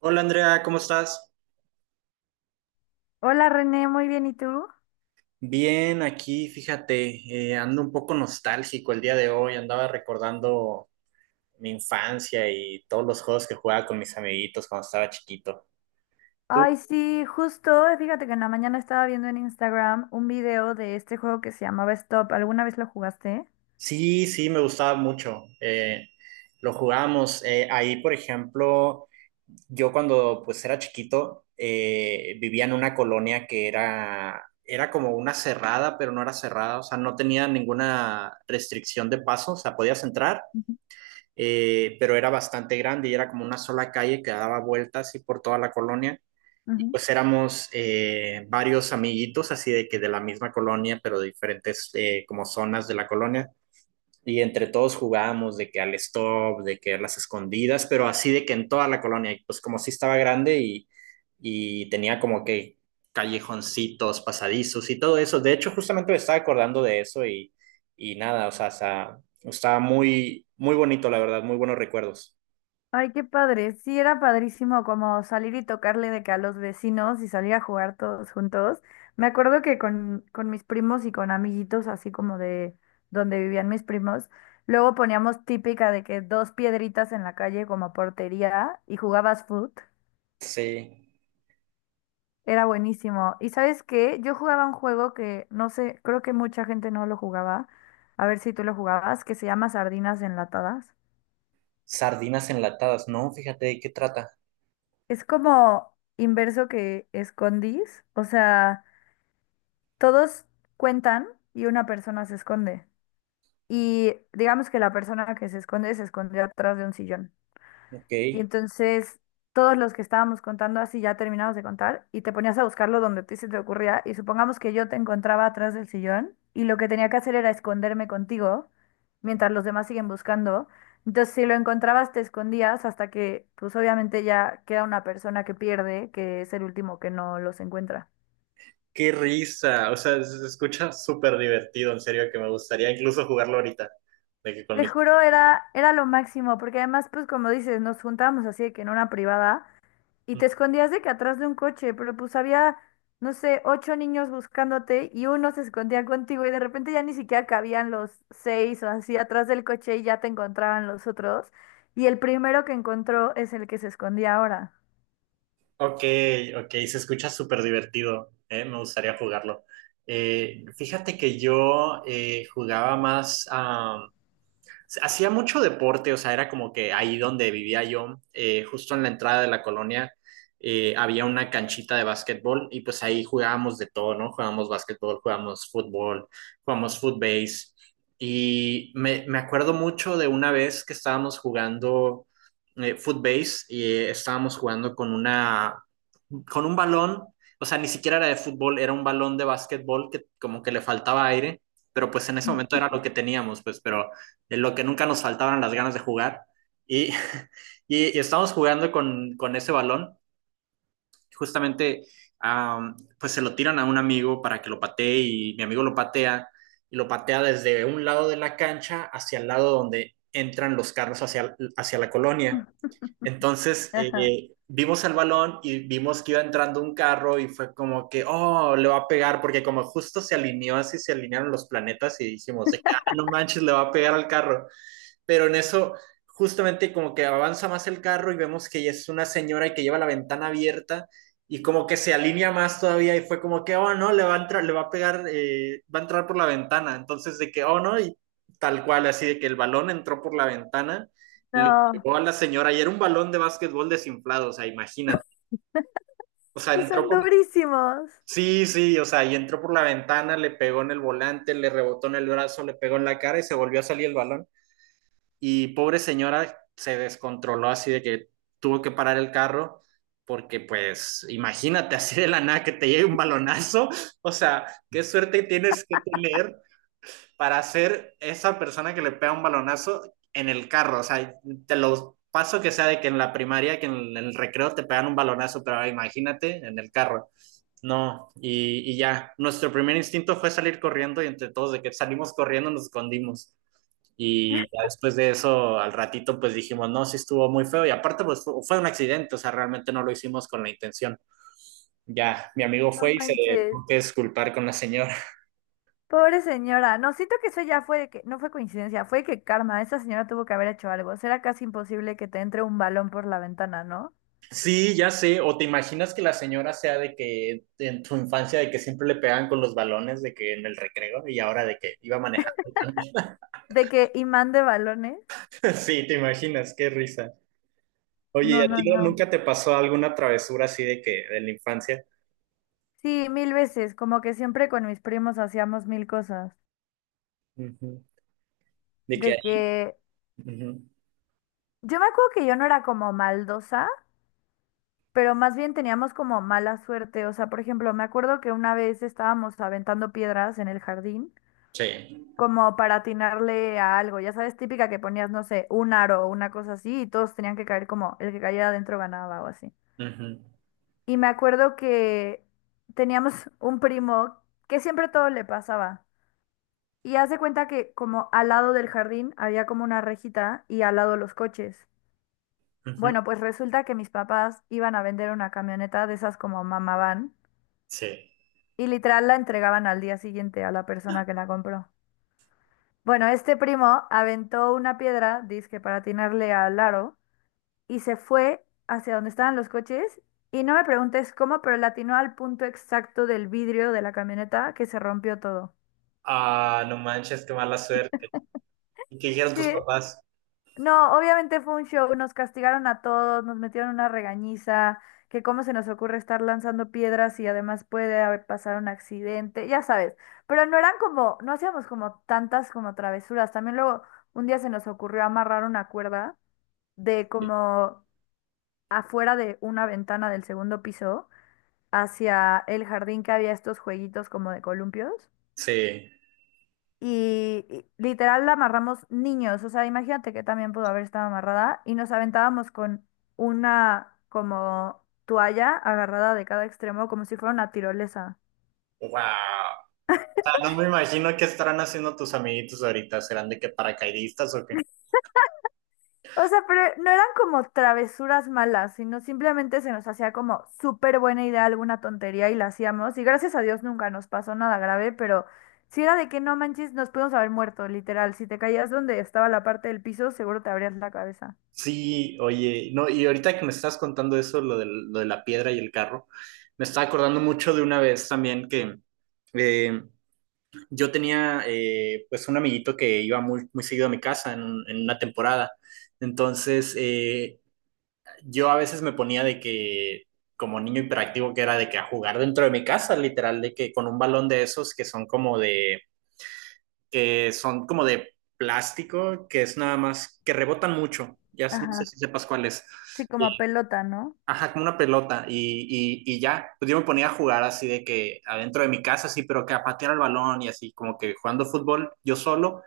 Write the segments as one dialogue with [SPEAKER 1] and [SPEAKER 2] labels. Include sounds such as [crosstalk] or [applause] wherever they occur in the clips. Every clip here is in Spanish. [SPEAKER 1] Hola Andrea, ¿cómo estás?
[SPEAKER 2] Hola René, muy bien, ¿y tú?
[SPEAKER 1] Bien, aquí fíjate, ando un poco nostálgico el día de hoy, andaba recordando mi infancia y todos los juegos que jugaba con mis amiguitos cuando estaba chiquito.
[SPEAKER 2] Ay,
[SPEAKER 1] ¿Tú?
[SPEAKER 2] sí, justo, fíjate que en la mañana estaba viendo en Instagram un video de este juego que se llamaba Stop. ¿Alguna vez lo jugaste?
[SPEAKER 1] Sí, sí, me gustaba mucho. Lo jugábamos ahí, por ejemplo, yo cuando pues era chiquito vivía en una colonia que era, era como una cerrada, pero no era cerrada, o sea, no tenía ninguna restricción de paso, o sea, podías entrar, pero era bastante grande y era como una sola calle que daba vueltas así por toda la colonia. Y
[SPEAKER 2] Ujú.
[SPEAKER 1] pues éramos varios amiguitos así de que de la misma colonia, pero de diferentes como zonas de la colonia, y entre todos jugábamos de que al stop, de que a las escondidas, pero así de que en toda la colonia, y pues como sí estaba grande y tenía como que callejoncitos, pasadizos y todo eso. De hecho, justamente me estaba acordando de eso y nada, o sea, estaba muy, muy bonito, la verdad, muy buenos recuerdos.
[SPEAKER 2] Ay, qué padre. Sí, era padrísimo como salir y tocarle de que a los vecinos y salir a jugar todos juntos. Me acuerdo que con mis primos y con amiguitos, así como de donde vivían mis primos, luego poníamos típica de que dos piedritas en la calle como portería y jugabas foot.
[SPEAKER 1] Sí,
[SPEAKER 2] Era buenísimo. ¿Y sabes qué? Yo jugaba un juego que no sé, creo que mucha gente no lo jugaba. A ver si tú lo jugabas, que se llama Sardinas Enlatadas.
[SPEAKER 1] sardinas enlatadas, ¿no? Fíjate de qué trata.
[SPEAKER 2] Es como inverso que escondís, o sea... Todos cuentan y una persona se esconde. Y digamos que la persona que se esconde se escondió atrás de un sillón.
[SPEAKER 1] Ok,
[SPEAKER 2] Y entonces todos los que estábamos contando así ya terminamos de contar y te ponías a buscarlo donde a ti se te ocurría y supongamos que yo te encontraba atrás del sillón y lo que tenía que hacer era esconderme contigo mientras los demás siguen buscando. Entonces si lo encontrabas te escondías hasta que pues obviamente ya queda una persona que pierde, que es el último que no los encuentra.
[SPEAKER 1] qué risa, o sea, se escucha súper divertido, en serio, que me gustaría incluso jugarlo ahorita, de que con
[SPEAKER 2] Te
[SPEAKER 1] mis...
[SPEAKER 2] juro, era lo máximo, porque además, pues como dices, nos juntábamos así de que en una privada y te escondías de que atrás de un coche, pero pues había, no sé, ocho niños buscándote y uno se escondía contigo y de repente ya ni siquiera cabían los seis o así atrás del coche y ya te encontraban los otros. Y el primero que encontró es el que se escondía ahora.
[SPEAKER 1] Ok, ok, se escucha súper divertido, me gustaría jugarlo. Fíjate que yo jugaba más, ah, hacía mucho deporte, o sea, era como que ahí donde vivía yo, justo en la entrada de la colonia, había una canchita de básquetbol y pues ahí jugábamos de todo, ¿no? Jugábamos básquetbol, jugábamos fútbol, jugábamos footbase y me acuerdo mucho de una vez que estábamos jugando footbase y estábamos jugando con una, con un balón, o sea, ni siquiera era de fútbol, era un balón de básquetbol que como que le faltaba aire, pero pues en ese momento era lo que teníamos, pues, pero de lo que nunca nos faltaban las ganas de jugar. Y [laughs] y estamos jugando con ese balón, justamente, pues se lo tiran a un amigo para que lo patee y mi amigo lo patea y lo patea desde un lado de la cancha hacia el lado donde entran los carros hacia, hacia la colonia.
[SPEAKER 2] [laughs]
[SPEAKER 1] Entonces,
[SPEAKER 2] Ajá.
[SPEAKER 1] vimos el balón y vimos que iba entrando un carro y fue como que, oh, le va a pegar, porque como justo se alineó así, se alinearon los planetas y dijimos, de que, ah, no manches, le va a pegar al carro, pero en eso justamente como que avanza más el carro y vemos que es una señora y que lleva la ventana abierta y como que se alinea más todavía y fue como que, oh, no, le va a entrar, le va a pegar, va a entrar por la ventana. Entonces de que, oh, no, y tal cual, así de que el balón entró por la ventana, le
[SPEAKER 2] No,
[SPEAKER 1] pegó a la señora y era un balón de básquetbol desinflado, o sea, imagínate. O sea,
[SPEAKER 2] y
[SPEAKER 1] entró
[SPEAKER 2] son
[SPEAKER 1] por...
[SPEAKER 2] durísimos.
[SPEAKER 1] Sí, sí, o sea, y entró por la ventana, le pegó en el volante, le rebotó en el brazo, le pegó en la cara y se volvió a salir el balón. Y pobre señora se descontroló así de que tuvo que parar el carro porque pues imagínate [laughs] así de la nada que te llegue un balonazo, o sea, qué suerte tienes que tener para ser esa persona que le pega un balonazo en el carro, o sea, te lo paso que sea de que en la primaria, que en el recreo te pegan un balonazo, pero imagínate en el carro. No, y, ya, nuestro primer instinto fue salir corriendo y entre todos de que salimos corriendo nos escondimos. Y ya después de eso, al ratito, pues dijimos, no, sí estuvo muy feo. Y aparte, pues fue un accidente, o sea, realmente no lo hicimos con la intención. Ya, mi amigo
[SPEAKER 2] No
[SPEAKER 1] fue y se
[SPEAKER 2] manches.
[SPEAKER 1] tuvo que disculpar con la señora. [laughs]
[SPEAKER 2] Pobre señora, no, siento que eso ya fue de que, no fue coincidencia, fue que karma, esa señora tuvo que haber hecho algo. Será casi imposible que te entre un balón por la ventana, ¿no?
[SPEAKER 1] Sí, ya sé. O te imaginas que la señora sea de que en tu infancia, de que siempre le pegaban con los balones, de que en el recreo, y ahora de que iba manejando también.
[SPEAKER 2] De que imán de balones.
[SPEAKER 1] [laughs] Sí, te imaginas, qué risa. Oye, ¿y
[SPEAKER 2] No,
[SPEAKER 1] a ti
[SPEAKER 2] no, no.
[SPEAKER 1] nunca te pasó alguna travesura así de que, de la infancia?
[SPEAKER 2] Sí, mil veces, como que siempre con mis primos hacíamos mil cosas.
[SPEAKER 1] Ujú. De
[SPEAKER 2] De
[SPEAKER 1] que...
[SPEAKER 2] que
[SPEAKER 1] ujú.
[SPEAKER 2] yo me acuerdo que yo no era como maldosa, pero más bien teníamos como mala suerte. O sea, por ejemplo, me acuerdo que una vez estábamos aventando piedras en el jardín,
[SPEAKER 1] Sí.
[SPEAKER 2] como para atinarle a algo. Ya sabes, típica que ponías, no sé, un aro o una cosa así y todos tenían que caer como el que cayera adentro ganaba o así.
[SPEAKER 1] Ujú.
[SPEAKER 2] Y me acuerdo que teníamos [laughs] un primo que siempre todo le pasaba. Y hace cuenta que como al lado del jardín había como una rejita y al lado los coches.
[SPEAKER 1] Ujú.
[SPEAKER 2] Bueno, pues resulta que mis papás iban a vender una camioneta de esas como mamá van
[SPEAKER 1] Sí.
[SPEAKER 2] y literal la entregaban al día siguiente a la persona que la compró. Bueno, este primo aventó una piedra, dizque para atinarle al aro, y se fue hacia donde estaban los coches. Y no me preguntes cómo, pero le atinó al punto exacto del vidrio de la camioneta que se rompió todo.
[SPEAKER 1] Ah, no manches, qué mala suerte. ¿Y qué dijeron tus
[SPEAKER 2] Sí,
[SPEAKER 1] papás?
[SPEAKER 2] no, obviamente fue un show, nos castigaron a todos, nos metieron una regañiza, que cómo se nos ocurre estar lanzando piedras y además puede haber pasado un accidente, ya sabes. Pero no eran como, no hacíamos como tantas como travesuras. También luego un día se nos ocurrió amarrar una cuerda, de como afuera de una ventana del segundo piso hacia el jardín que había estos jueguitos como de columpios.
[SPEAKER 1] Sí.
[SPEAKER 2] Y literal la amarramos niños, o sea, imagínate que también pudo haber estado amarrada y nos aventábamos con una como toalla agarrada de cada extremo como si fuera una tirolesa.
[SPEAKER 1] Wow. O sea, no me imagino qué estarán haciendo tus amiguitos ahorita. ¿Serán de qué paracaidistas o qué?
[SPEAKER 2] O sea, pero no eran como travesuras malas, sino simplemente se nos hacía como súper buena idea alguna tontería y la hacíamos. Y gracias a Dios nunca nos pasó nada grave, pero si era de que no manches, nos pudimos haber muerto, literal. Si te caías donde estaba la parte del piso, seguro te abrías la cabeza.
[SPEAKER 1] Sí, oye, no, y ahorita que me estás contando eso, lo de la piedra y el carro, me estaba acordando mucho de una vez también que eh, yo tenía pues un amiguito que iba muy, muy seguido a mi casa en, en una temporada. Entonces, yo a veces me ponía de que, como niño hiperactivo que era, de que a jugar dentro de mi casa, literal, de que con un balón de esos que son como de, que son como de plástico, que es nada más, que rebotan mucho, ya no
[SPEAKER 2] Ajá.
[SPEAKER 1] sé si sepas cuál es.
[SPEAKER 2] Sí, como
[SPEAKER 1] Y-
[SPEAKER 2] pelota, ¿no?
[SPEAKER 1] Ajá, como una pelota y ya, pues yo me ponía a jugar así de que adentro de mi casa, sí, pero que a patear el balón y así, como que jugando fútbol yo solo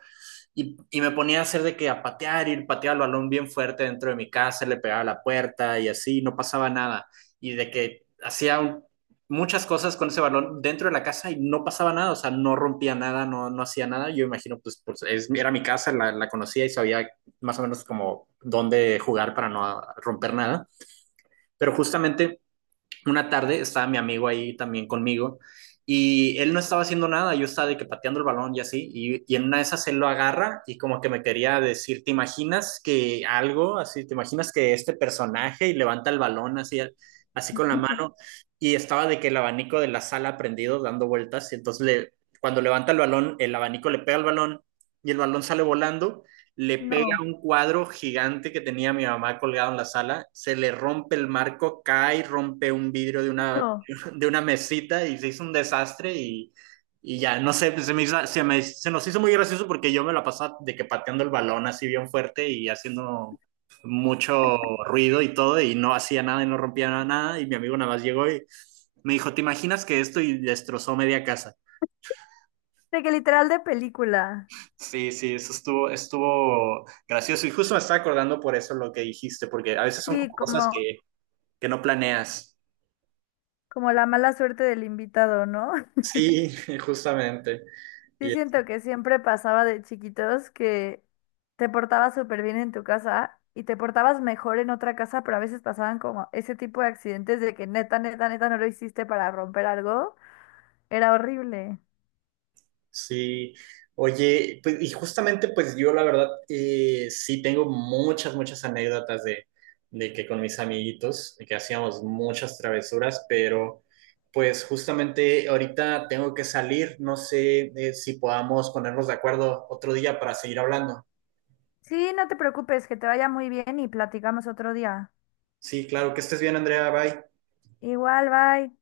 [SPEAKER 1] y me ponía a hacer de que a patear, ir patear el balón bien fuerte dentro de mi casa, le pegaba a la puerta y así, no pasaba nada. Y de que muchas cosas con ese balón dentro de la casa y no pasaba nada, o sea, no rompía nada, no, no hacía nada. Yo imagino, pues, pues, era mi casa, la conocía y sabía más o menos como dónde jugar para no romper nada. Pero justamente una tarde estaba mi amigo ahí también conmigo y él no estaba haciendo nada, yo estaba de que pateando el balón y así, y en una de esas él lo agarra y como que me quería decir, ¿te imaginas que algo así, te imaginas que este personaje? Y levanta el balón así, así con la mano y estaba de que el abanico de la sala prendido dando vueltas y entonces le, cuando levanta el balón, el abanico le pega al balón y el balón sale volando, le pega
[SPEAKER 2] No,
[SPEAKER 1] un cuadro gigante que tenía mi mamá colgado en la sala, se le rompe el marco, cae, rompe un vidrio de una,
[SPEAKER 2] no.
[SPEAKER 1] [laughs] de una mesita y se hizo un desastre y ya, no sé, se, me hizo- se, me- se nos hizo muy gracioso porque yo me la pasaba de que pateando el balón así bien fuerte y haciendo mucho ruido y todo y no hacía nada y no rompía nada nada y mi amigo nada más llegó y me dijo, ¿te imaginas que esto? Y destrozó media casa.
[SPEAKER 2] De que literal de película.
[SPEAKER 1] Sí, sí, eso estuvo, estuvo gracioso. Y justo me estaba acordando por eso lo que dijiste, porque a veces son como
[SPEAKER 2] Sí,
[SPEAKER 1] cosas
[SPEAKER 2] como,
[SPEAKER 1] que no planeas.
[SPEAKER 2] como la mala suerte del invitado, ¿no?
[SPEAKER 1] Sí, [laughs] justamente.
[SPEAKER 2] Sí,
[SPEAKER 1] Y-
[SPEAKER 2] siento que siempre pasaba de chiquitos que te portabas súper bien en tu casa y te portabas mejor en otra casa, pero a veces pasaban como ese tipo de accidentes de que neta, neta, neta no lo hiciste para romper algo. Era horrible.
[SPEAKER 1] sí. Oye, pues, y justamente, pues yo la verdad sí tengo muchas, muchas anécdotas de que con mis amiguitos, de que hacíamos muchas travesuras, pero pues justamente ahorita tengo que salir. No sé si podamos ponernos de acuerdo otro día para seguir hablando.
[SPEAKER 2] Sí, no te preocupes, que te vaya muy bien y platicamos otro día.
[SPEAKER 1] Sí, claro, que estés bien, Andrea, bye.
[SPEAKER 2] Igual, bye.